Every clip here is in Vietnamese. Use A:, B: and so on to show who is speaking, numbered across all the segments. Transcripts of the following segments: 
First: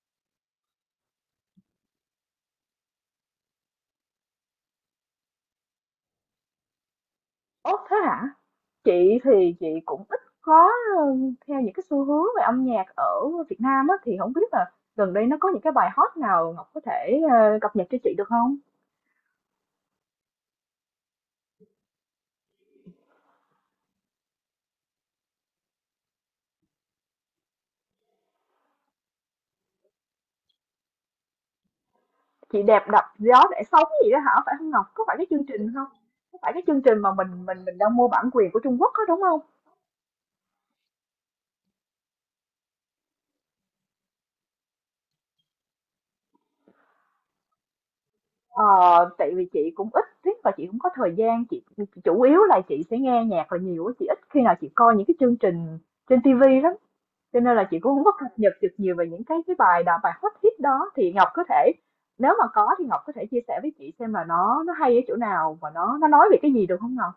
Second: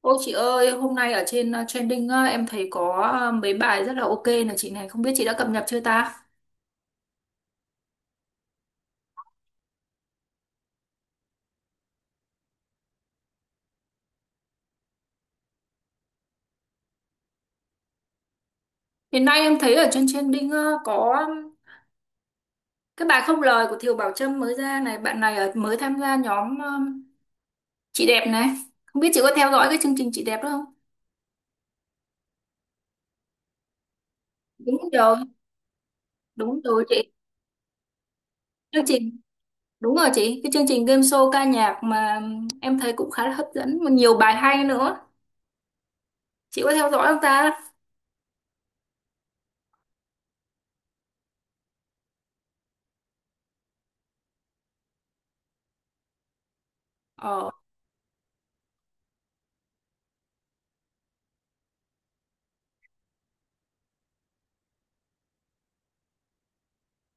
A: Ôi chị ơi, hôm nay ở trên trending, em thấy có mấy bài rất là ok này chị này, không biết chị đã cập nhật chưa ta?
B: Ố thế hả? Chị thì chị cũng ít có ừ, theo những cái xu hướng về âm nhạc ở Việt Nam á thì không biết là gần đây nó có những cái bài hot nào Ngọc có thể cập nhật cho chị được không?
A: Hiện nay em thấy ở trên trending có cái bài không lời của Thiều Bảo Trâm mới ra này, bạn này ở mới tham gia nhóm chị đẹp này. Không biết chị có theo dõi cái chương trình chị đẹp đó không?
B: Chị đẹp đập gió để sống gì đó hả? Phải không Ngọc?
A: Đúng
B: Có
A: rồi,
B: phải cái chương trình không? Có phải
A: đúng
B: cái chương
A: rồi
B: trình mà
A: chị.
B: mình đang mua bản quyền của Trung
A: Chương
B: Quốc đó
A: trình
B: đúng không?
A: đúng rồi chị, cái chương trình game show ca nhạc mà em thấy cũng khá là hấp dẫn mà nhiều bài hay nữa. Chị có theo dõi không ta?
B: Ờ, tại vì chị cũng ít thích và chị cũng có thời gian chị chủ yếu là chị sẽ nghe nhạc là nhiều á, chị ít khi nào chị coi những cái chương trình trên TV lắm. Cho
A: Ờ.
B: nên là chị cũng hông có cập nhật được nhiều về những cái bài đào bài hot hit đó, thì Ngọc có thể nếu mà có thì Ngọc có thể chia sẻ với chị xem là nó hay ở chỗ nào và nó nói về cái gì được không Ngọc?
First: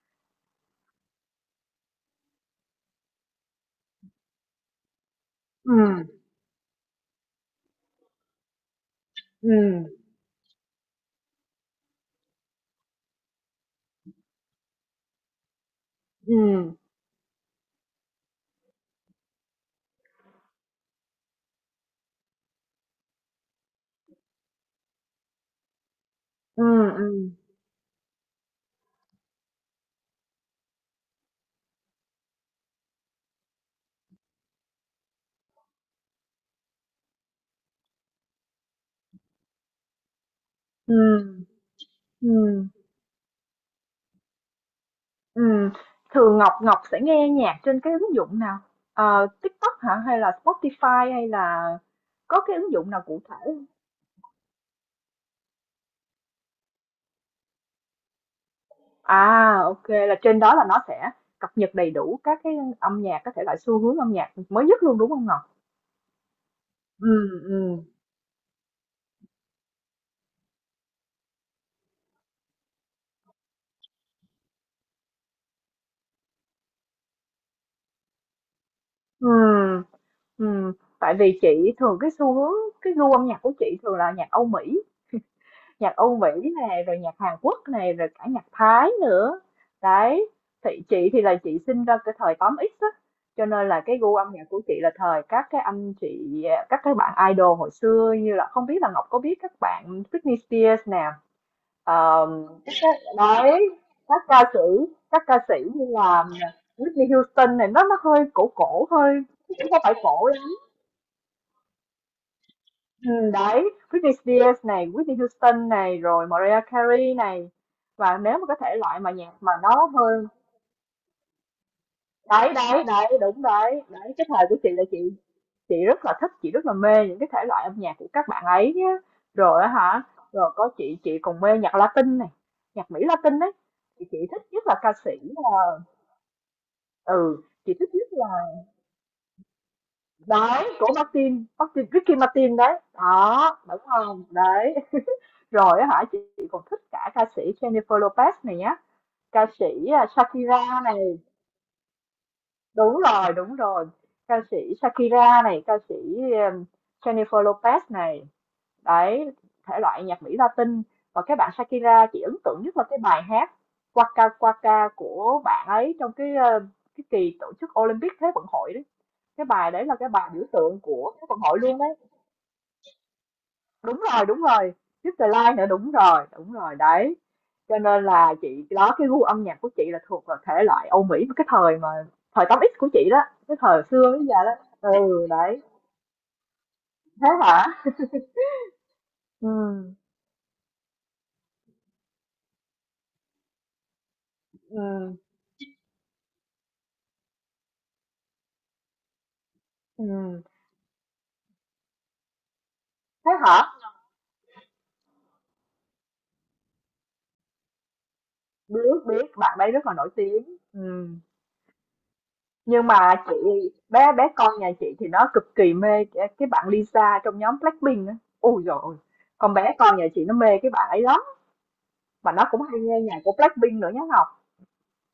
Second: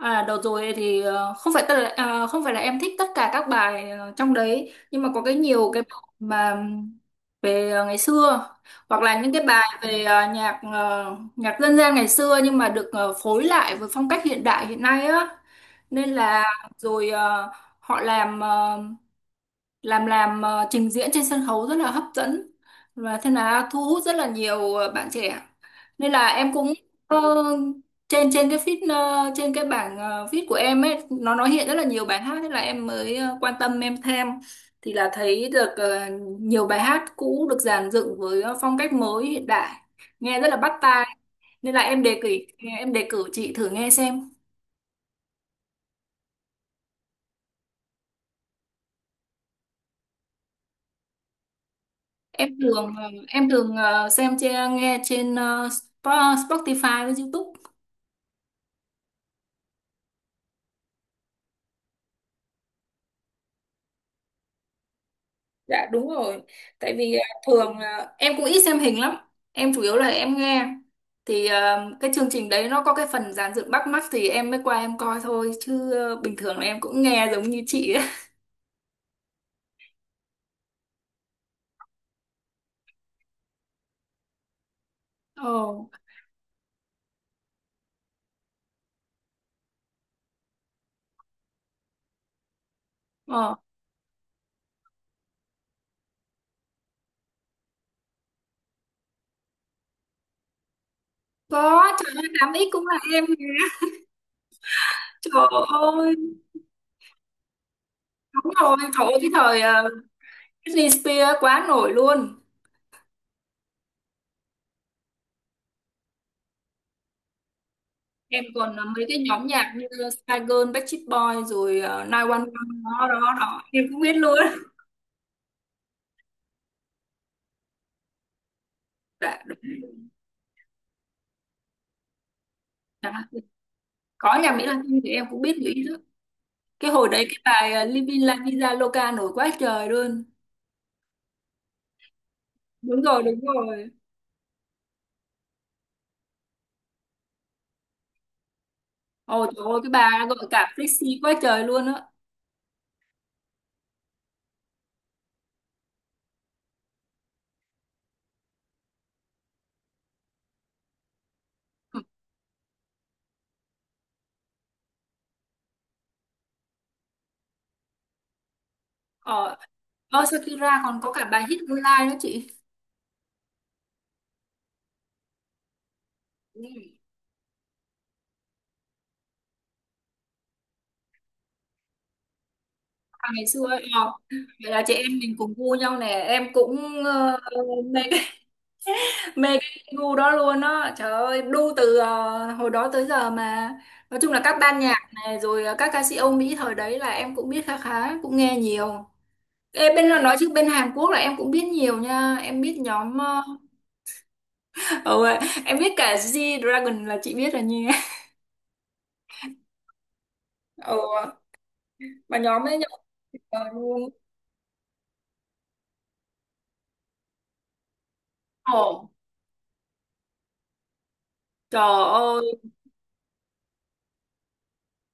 A: À, đợt rồi thì không phải tất là, à, không phải là em thích tất cả các bài trong đấy, nhưng mà có cái nhiều
B: Ừ.
A: cái bài mà về ngày xưa, hoặc là những cái bài
B: Ừ.
A: về nhạc nhạc dân gian ngày xưa, nhưng mà được phối lại với phong cách hiện đại hiện nay á, nên là
B: Ừ.
A: rồi họ trình diễn trên sân khấu rất là hấp dẫn, và thế là thu hút rất là nhiều bạn trẻ, nên là em
B: Ừ.
A: cũng
B: Ừ.
A: ờ, trên trên cái feed, trên cái bảng feed của em ấy, nó hiện rất là nhiều bài hát, thế là em mới quan tâm em thêm, thì là thấy được nhiều bài hát cũ được dàn dựng với phong cách mới hiện đại, nghe rất là bắt
B: Ừ.
A: tai, nên là em đề cử
B: Ừm.
A: em đề cử chị thử nghe xem.
B: Thường Ngọc Ngọc sẽ nghe nhạc trên cái ứng dụng nào? TikTok hả? Hay là Spotify hay là có
A: em
B: cái ứng dụng
A: thường
B: nào
A: ờ,
B: cụ thể
A: em
B: hông?
A: thường ờ, xem trên nghe trên Spotify với YouTube.
B: À, là trên đó là nó sẽ cập nhật đầy đủ các cái âm nhạc, các thể loại xu hướng âm nhạc mới nhất luôn, đúng không Ngọc?
A: Dạ đúng rồi. Tại
B: Ừ,
A: vì à, thường
B: ừ,
A: là em cũng ít xem hình lắm. Em chủ yếu là em nghe. Thì à, cái chương trình đấy nó có cái phần dàn dựng bắt mắt thì em mới qua em coi thôi. Chứ à, bình thường là em cũng nghe giống như chị ấy.
B: ừ, ừ. Tại vì chị thường cái xu hướng cái gu âm nhạc của chị thường là nhạc Âu Mỹ.
A: Ồ,
B: Nhạc Âu Mỹ này rồi nhạc Hàn Quốc này rồi cả nhạc Thái nữa đấy. Thì chị thì là chị sinh ra cái thời 8X á, cho
A: ờ.
B: nên là cái gu âm nhạc của chị là thời các cái anh chị các cái bạn idol hồi xưa như là không biết là Ngọc có biết các bạn Britney Spears
A: Có, trời ơi, 8X cũng là em
B: nè,
A: nhé.
B: đấy, các ca sĩ
A: Trời
B: như là
A: ơi,
B: Whitney Houston này, nó hơi cổ
A: đúng rồi.
B: cổ
A: Trời
B: hơi
A: ơi, cái
B: chứ
A: thời
B: cũng không
A: à,
B: phải cổ lắm.
A: Britney Spears quá nổi luôn.
B: Ừ, đấy, Britney Spears này, Whitney Houston này rồi Mariah Carey này, và nếu
A: Em
B: mà cái
A: còn
B: thể
A: à,
B: loại
A: mấy
B: mà
A: cái
B: nhạc
A: nhóm
B: mà
A: nhạc như
B: nó hơi,
A: Spice Girl, Backstreet Boys, rồi
B: đấy đấy
A: 911. Đó,
B: đấy
A: đó,
B: đúng
A: đó.
B: đấy
A: Em cũng biết
B: đấy, cái
A: luôn.
B: thời của chị là chị rất là thích, chị rất là mê những cái thể loại âm nhạc của các bạn ấy nhá.
A: Dạ, đúng.
B: Rồi á hả, rồi có chị còn mê nhạc Latin này, nhạc Mỹ
A: Dạ.
B: Latin đấy. Thì chị
A: Có
B: thích
A: nhạc
B: nhất
A: Mỹ
B: là ca
A: Latin thì
B: sĩ,
A: em cũng biết Mỹ đó, cái hồi đấy
B: ừ
A: cái
B: chị
A: bài
B: thích nhất
A: Living La Vida Loca nổi quá trời luôn.
B: đấy của Martin Martin Ricky Martin đấy,
A: Đúng rồi, đúng
B: đó đúng
A: rồi.
B: không đấy. Rồi á hả, chị còn thích cả ca sĩ Jennifer Lopez này nhá, ca
A: Ồ trời
B: sĩ
A: ơi, cái bà gọi cả
B: Shakira này.
A: flexi quá trời luôn á.
B: Đúng rồi, đúng rồi, ca sĩ Shakira này, ca sĩ um, Jennifer Lopez này, đấy, thể loại nhạc Mỹ Latin. Và cái bạn Shakira chị ấn tượng nhất là cái bài hát Waka Waka của bạn ấy trong cái kỳ tổ chức Olympic Thế vận hội đấy. Cái
A: Ờ.
B: bài đấy là cái bài biểu tượng
A: Shakira còn
B: của
A: có cả
B: Thế vận
A: bài
B: hội
A: Hit
B: luôn đấy.
A: Online đó chị.
B: Đúng rồi, Crystalline nữa, đúng
A: Ừ.
B: rồi, đấy. Cho nên là chị đó, cái gu âm nhạc của chị là thuộc vào thể loại Âu Mỹ cái thời mà, thời 8X của chị đó,
A: À, ngày
B: cái
A: xưa
B: thời
A: ấy,
B: xưa bây giờ đó.
A: vậy là chị em
B: Ừ,
A: mình cùng
B: đấy.
A: gu nhau nè, em cũng
B: Thế hả?
A: mê cái mê cái
B: Ừ,
A: gu đó luôn đó. Trời ơi, đu từ hồi đó tới giờ mà. Nói chung là các ban nhạc
B: ừ,
A: này rồi các ca sĩ Âu Mỹ thời đấy là em cũng biết khá khá, cũng nghe nhiều. Ê, bên là nói
B: ừ.
A: chứ bên Hàn Quốc là em cũng biết nhiều nha, em biết nhóm
B: Thế hả?
A: ừ, em biết cả G-Dragon là chị biết rồi nha.
B: Biết biết bạn ấy rất là nổi tiếng.
A: Ừ,
B: Ừ.
A: mà nhóm ấy
B: Nhưng
A: nhậu
B: mà
A: cờ
B: chị,
A: luôn.
B: bé bé con nhà chị thì nó cực kỳ mê cái bạn Lisa trong nhóm Blackpink á. Ôi dồi ôi.
A: Ồ,
B: Con bé con nhà chị nó mê cái bạn ấy lắm,
A: trời
B: mà nó
A: ơi,
B: cũng hay nghe nhạc của Blackpink nữa nhá Ngọc.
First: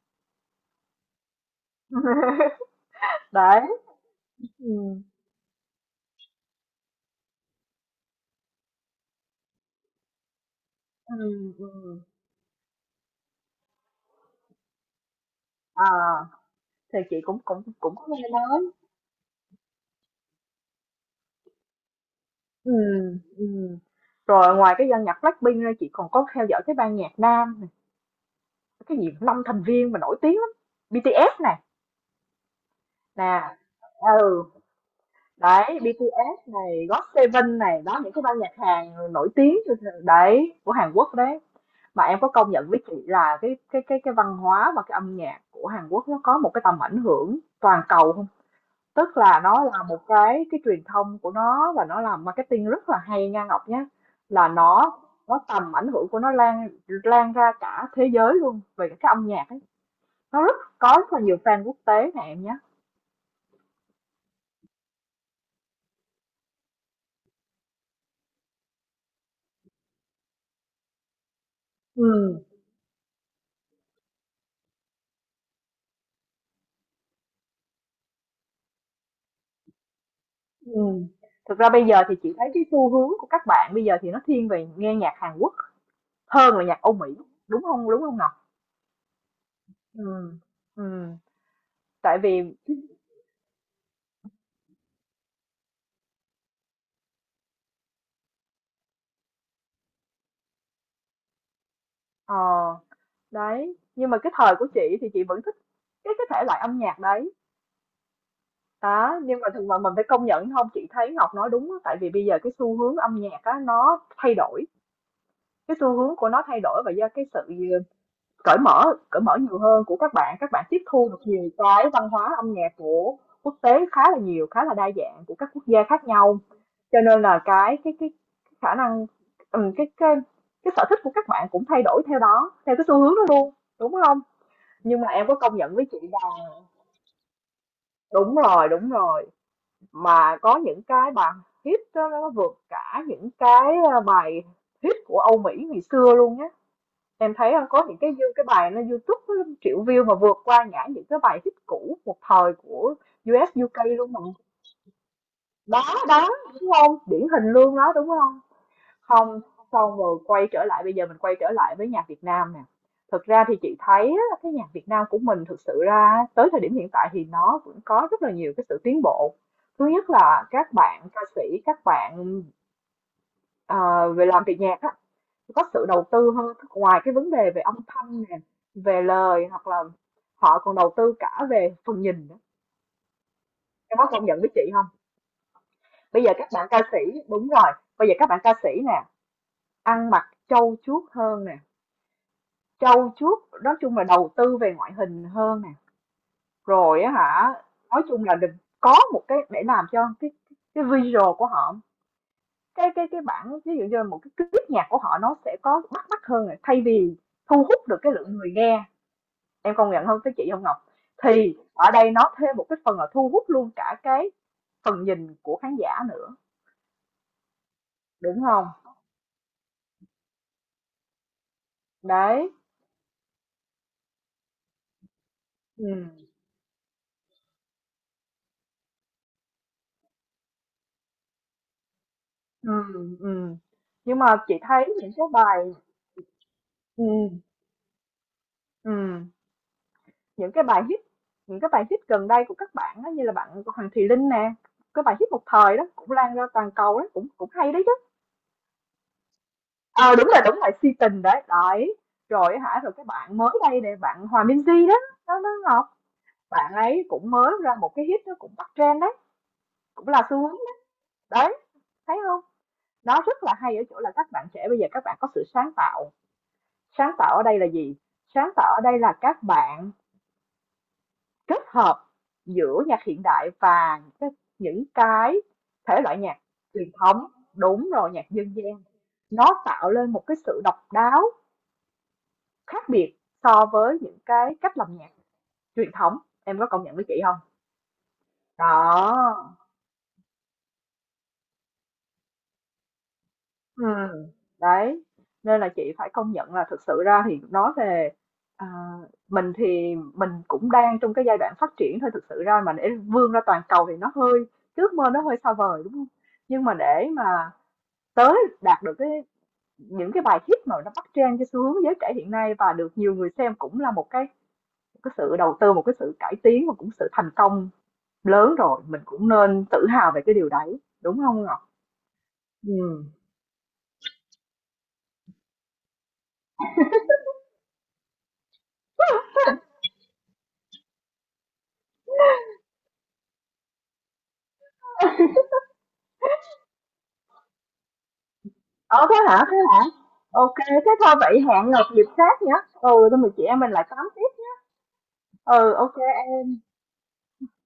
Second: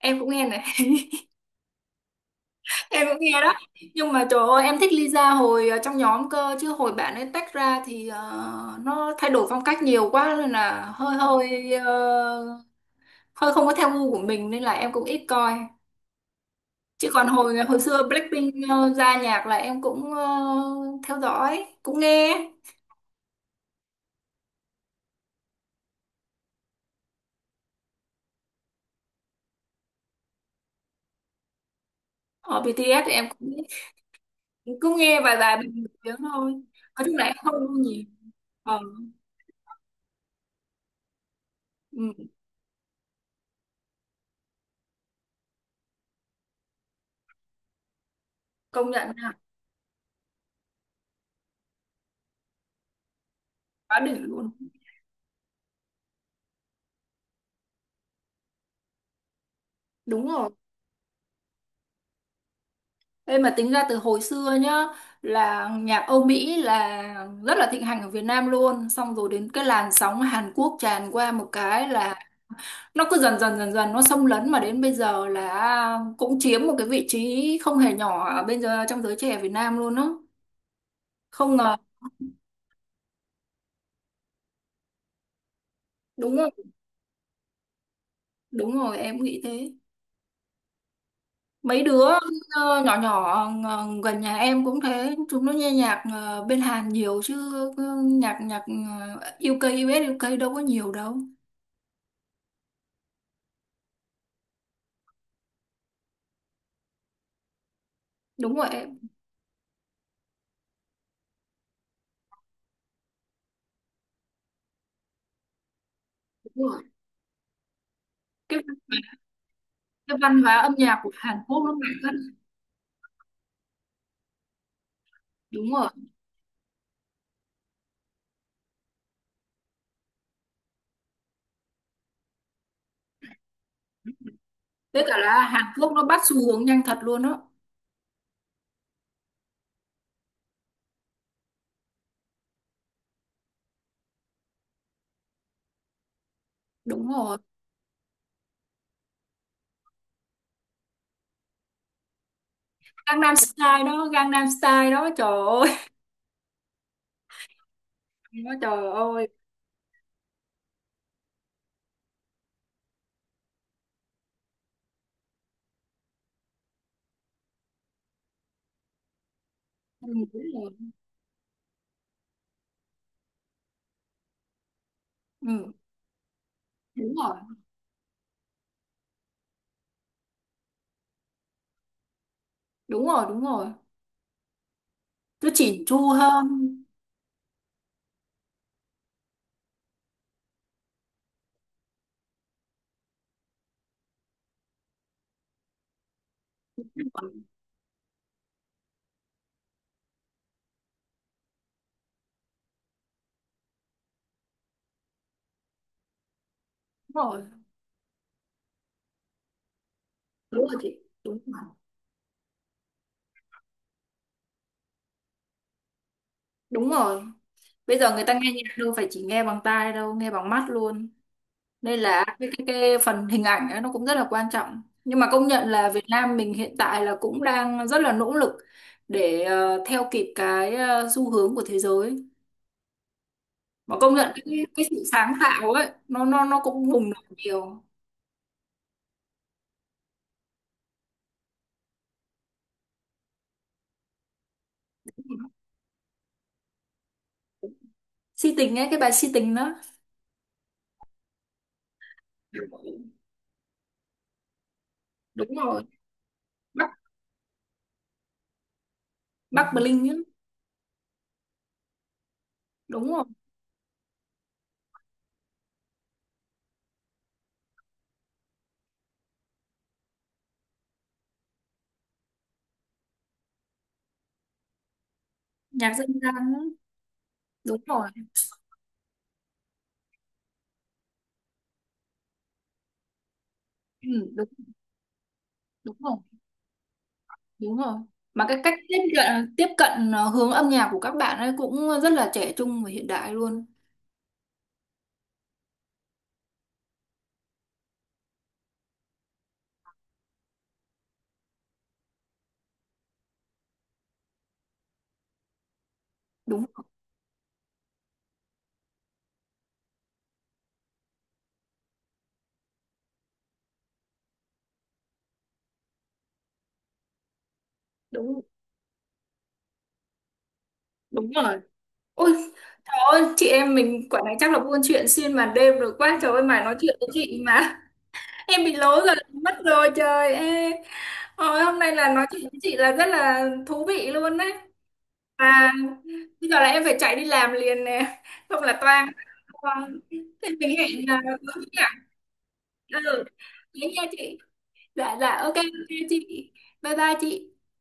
A: em cũng nghe này. Em cũng nghe đó,
B: Đấy.
A: nhưng mà trời ơi, em thích
B: Ừm.
A: Lisa hồi trong nhóm cơ, chứ hồi bạn ấy tách ra thì nó thay đổi phong cách nhiều quá, nên là hơi
B: Ừm,
A: hơi
B: ừm,
A: hơi không có theo gu của mình, nên là em cũng ít coi.
B: à, thì
A: Chứ
B: chị
A: còn
B: cũng cũng
A: hồi hồi
B: cũng
A: xưa
B: có nghe
A: Blackpink
B: nói.
A: ra nhạc là em cũng theo dõi, cũng nghe.
B: Ừm, ừm. Rồi ngoài cái ban nhạc Blackpink ra, chị còn có theo dõi cái ban nhạc nam, cái gì 5 thành viên mà nổi tiếng lắm, BTS này,
A: Ở BTS thì em
B: nè,
A: cũng
B: ừ,
A: cũng nghe vài vài bài
B: đấy,
A: nổi tiếng
B: BTS
A: thôi,
B: này,
A: nói chung là em
B: GOT7
A: không
B: này,
A: luôn
B: đó,
A: nhiều.
B: những cái ban nhạc
A: ờ,
B: Hàn nổi tiếng đấy, của Hàn Quốc đấy. Mà
A: ừ,
B: em có công nhận với chị là cái văn hóa và cái âm nhạc của Hàn Quốc nó có một cái tầm ảnh hưởng toàn cầu không?
A: công nhận
B: Tức
A: là
B: là nó là một cái truyền thông của nó, và nó làm marketing rất là hay nha Ngọc nhé.
A: quá đỉnh
B: Là
A: luôn.
B: nó tầm ảnh hưởng của nó lan lan ra cả thế giới luôn về cái âm nhạc ấy.
A: Đúng
B: Nó
A: rồi,
B: rất có, rất là nhiều fan quốc tế nè em nhé.
A: em mà tính ra từ hồi xưa nhá, là nhạc Âu Mỹ là rất là thịnh hành ở Việt Nam luôn, xong rồi đến cái làn sóng Hàn Quốc tràn qua một cái
B: Ừ.
A: là nó cứ dần dần dần dần nó xâm lấn, mà đến bây giờ là cũng chiếm một cái vị trí không hề nhỏ ở bây giờ trong giới trẻ Việt Nam luôn đó,
B: Ừ.
A: không
B: Thực ra
A: ngờ.
B: bây giờ thì chị thấy cái xu hướng của các bạn bây giờ thì nó thiên về nghe nhạc Hàn Quốc
A: Đúng rồi,
B: hơn là nhạc Âu Mỹ, đúng không? Đúng không Ngọc?
A: đúng rồi, em cũng nghĩ thế.
B: Ừ. Ừ.
A: Mấy đứa
B: Tại vì
A: nhỏ nhỏ gần nhà em cũng thế, chúng nó nghe nhạc bên Hàn nhiều chứ, cứ nhạc nhạc ờ, UK US, UK đâu có nhiều đâu.
B: ờ đấy, nhưng mà cái thời của chị thì chị vẫn thích cái thể loại âm nhạc đấy
A: Đúng rồi em,
B: đó, nhưng mà thực mà mình phải công nhận không, chị thấy Ngọc nói đúng á, tại vì bây giờ cái xu hướng âm nhạc á nó thay đổi, cái xu hướng của nó
A: đúng
B: thay
A: rồi,
B: đổi, và do cái sự ờ, cởi
A: cái văn
B: mở,
A: hóa,
B: nhiều hơn của
A: cái văn
B: các
A: hóa
B: bạn
A: âm
B: tiếp
A: nhạc
B: thu
A: của
B: được
A: Hàn
B: nhiều
A: Quốc nó
B: cái
A: mạnh
B: văn
A: lắm.
B: hóa âm nhạc của quốc tế, khá là nhiều, khá là đa dạng của các quốc
A: Đúng
B: gia
A: rồi,
B: khác nhau, cho nên là cái khả năng ừ, cái sở thích của các bạn cũng thay đổi theo đó, theo cái xu hướng đó luôn, đúng không? Nhưng
A: với
B: mà
A: cả
B: em có
A: là
B: công
A: Hàn
B: nhận với
A: Quốc
B: chị
A: nó bắt xu
B: rằng
A: hướng nhanh thật luôn đó.
B: đúng rồi, đúng rồi, mà có những cái bài hit đó, nó vượt cả những bài hit của Âu Mỹ ngày xưa luôn nhé.
A: Đúng
B: Em
A: rồi,
B: thấy có những cái bài nó YouTube nó triệu view mà vượt qua ngã những cái bài hit cũ một thời của
A: Gangnam
B: US UK
A: Style đó,
B: luôn mà,
A: Gangnam Style đó, trời ơi.
B: đó đó, đúng không, điển hình luôn đó, đúng không.
A: Nó, trời ơi.
B: Không, xong rồi quay trở lại, bây giờ mình quay trở lại với nhạc Việt Nam nè. Thực ra thì chị thấy á, cái nhạc Việt Nam của mình thực sự ra tới thời điểm hiện tại thì nó vẫn có rất là nhiều cái sự tiến bộ. Thứ
A: Ừ,
B: nhất
A: đúng
B: là
A: rồi.
B: các bạn ca sĩ, các bạn ờ, về làm việc nhạc á, có
A: Ừ,
B: sự đầu tư hơn, ngoài
A: đúng
B: cái vấn
A: rồi,
B: đề về âm thanh nè, về lời, hoặc là họ còn đầu tư cả về phần nhìn nữa.
A: đúng rồi, đúng rồi,
B: Em có công nhận với chị không?
A: cứ chỉn chu
B: Bây giờ
A: hơn.
B: các bạn ca sĩ, đúng rồi, bây giờ các bạn ca sĩ nè, ăn mặc trau chuốt hơn nè. Trau chuốt, nói chung là đầu tư về ngoại hình hơn nè, rồi á
A: Đúng
B: hả, nói chung là đừng, có một cái để làm cho cái visual của họ, cái bản ví dụ như là một cái clip nhạc của họ nó sẽ có bắt mắt hơn này, thay vì
A: rồi,
B: thu hút được cái lượng người nghe, em công nhận không cái chị không
A: đúng rồi
B: Ngọc?
A: chị, đúng
B: Thì
A: rồi,
B: ở đây nó thêm một cái phần là thu hút luôn cả cái phần nhìn của khán giả nữa,
A: đúng rồi, bây giờ người ta
B: đúng
A: nghe
B: không?
A: nhạc đâu phải chỉ nghe bằng tai đâu, nghe bằng mắt luôn, nên là
B: Đấy,
A: cái phần hình ảnh ấy nó cũng rất là quan trọng. Nhưng mà công nhận là Việt
B: ừ,
A: Nam mình hiện tại là cũng đang rất là nỗ lực để theo kịp cái xu hướng của thế giới,
B: ừ, ừ.
A: mà công
B: Nhưng mà
A: nhận
B: chị
A: cái
B: thấy
A: sự
B: những cái
A: sáng
B: bài,
A: tạo ấy nó cũng
B: ừ,
A: bùng nổ nhiều.
B: ừ, những cái bài hit, những cái bài hit gần đây của các bạn đó, như là bạn của Hoàng Thùy Linh nè, cái bài hit một thời đó cũng lan ra toàn cầu đó, cũng cũng hay đấy chứ.
A: Si tình ấy, cái bài si tình đó.
B: Ờ à, đúng là si tình đấy đấy. Rồi hả, rồi cái bạn mới đây nè, bạn Hòa Minh Di đó, nó
A: Đúng
B: nó
A: rồi,
B: Ngọc, bạn
A: Bắc
B: ấy cũng mới ra một cái hit nó cũng bắt trend đấy,
A: Bắc Bling
B: cũng là
A: ấy.
B: xu hướng đấy. Đấy, thấy không,
A: Đúng
B: nó
A: rồi,
B: rất là hay ở chỗ là các bạn trẻ bây giờ các bạn có sự sáng tạo. Sáng tạo ở đây là gì? Sáng tạo ở đây là các bạn kết hợp giữa nhạc hiện đại và những cái
A: nhạc
B: thể
A: dân
B: loại
A: gian
B: nhạc
A: ấy.
B: truyền thống,
A: Đúng
B: đúng
A: rồi,
B: rồi, nhạc dân gian, nó tạo lên một cái sự độc đáo, khác biệt so với những
A: ừ, đúng,
B: cái cách làm nhạc truyền
A: đúng rồi,
B: thống, em có công nhận với chị không?
A: đúng rồi, mà cái cách tiếp
B: Đó.
A: cận tiếp cận ờ, hướng âm nhạc của các bạn ấy cũng rất là trẻ trung và hiện đại luôn.
B: Ừ, đấy, nên là chị phải công nhận là thực sự ra thì nói về à, mình thì mình cũng đang trong cái giai đoạn phát triển thôi, thực sự ra mà để vươn ra toàn cầu thì nó hơi, ước mơ nó hơi xa vời, đúng không? Nhưng
A: Đúng,
B: mà để mà tới đạt được cái những cái bài hit mà nó bắt trend cái xu hướng giới trẻ hiện nay và được nhiều người xem cũng là một cái, một cái sự đầu tư, một cái sự cải tiến, và cũng sự thành công
A: đúng,
B: lớn rồi, mình cũng nên tự hào về cái điều đấy, đúng
A: đúng
B: không Ngọc?
A: rồi. Ôi trời
B: Ừ.
A: ơi, chị em mình quả này chắc là buôn chuyện xuyên màn đêm rồi, quá trời ơi mà nói chuyện với chị mà em bị lố rồi, mất rồi, trời ơi. Hồi hôm nay là nói chuyện với chị là rất là thú vị luôn đấy. Và bây giờ là em phải chạy đi làm liền nè, không là
B: Ờ
A: toang.
B: thế hả, thế hả,
A: Vâng, thế
B: ok
A: mình
B: thế
A: hẹn
B: thôi
A: là
B: vậy,
A: có gì
B: hẹn Ngọc
A: ạ?
B: dịp khác nhé. Ừ tụi
A: Ừ,
B: mình, chị em mình lại
A: thế nha
B: tám tiếp.
A: chị. Dạ, dạ, ok, ok
B: Ừ, ok
A: chị.
B: em.
A: Bye bye chị.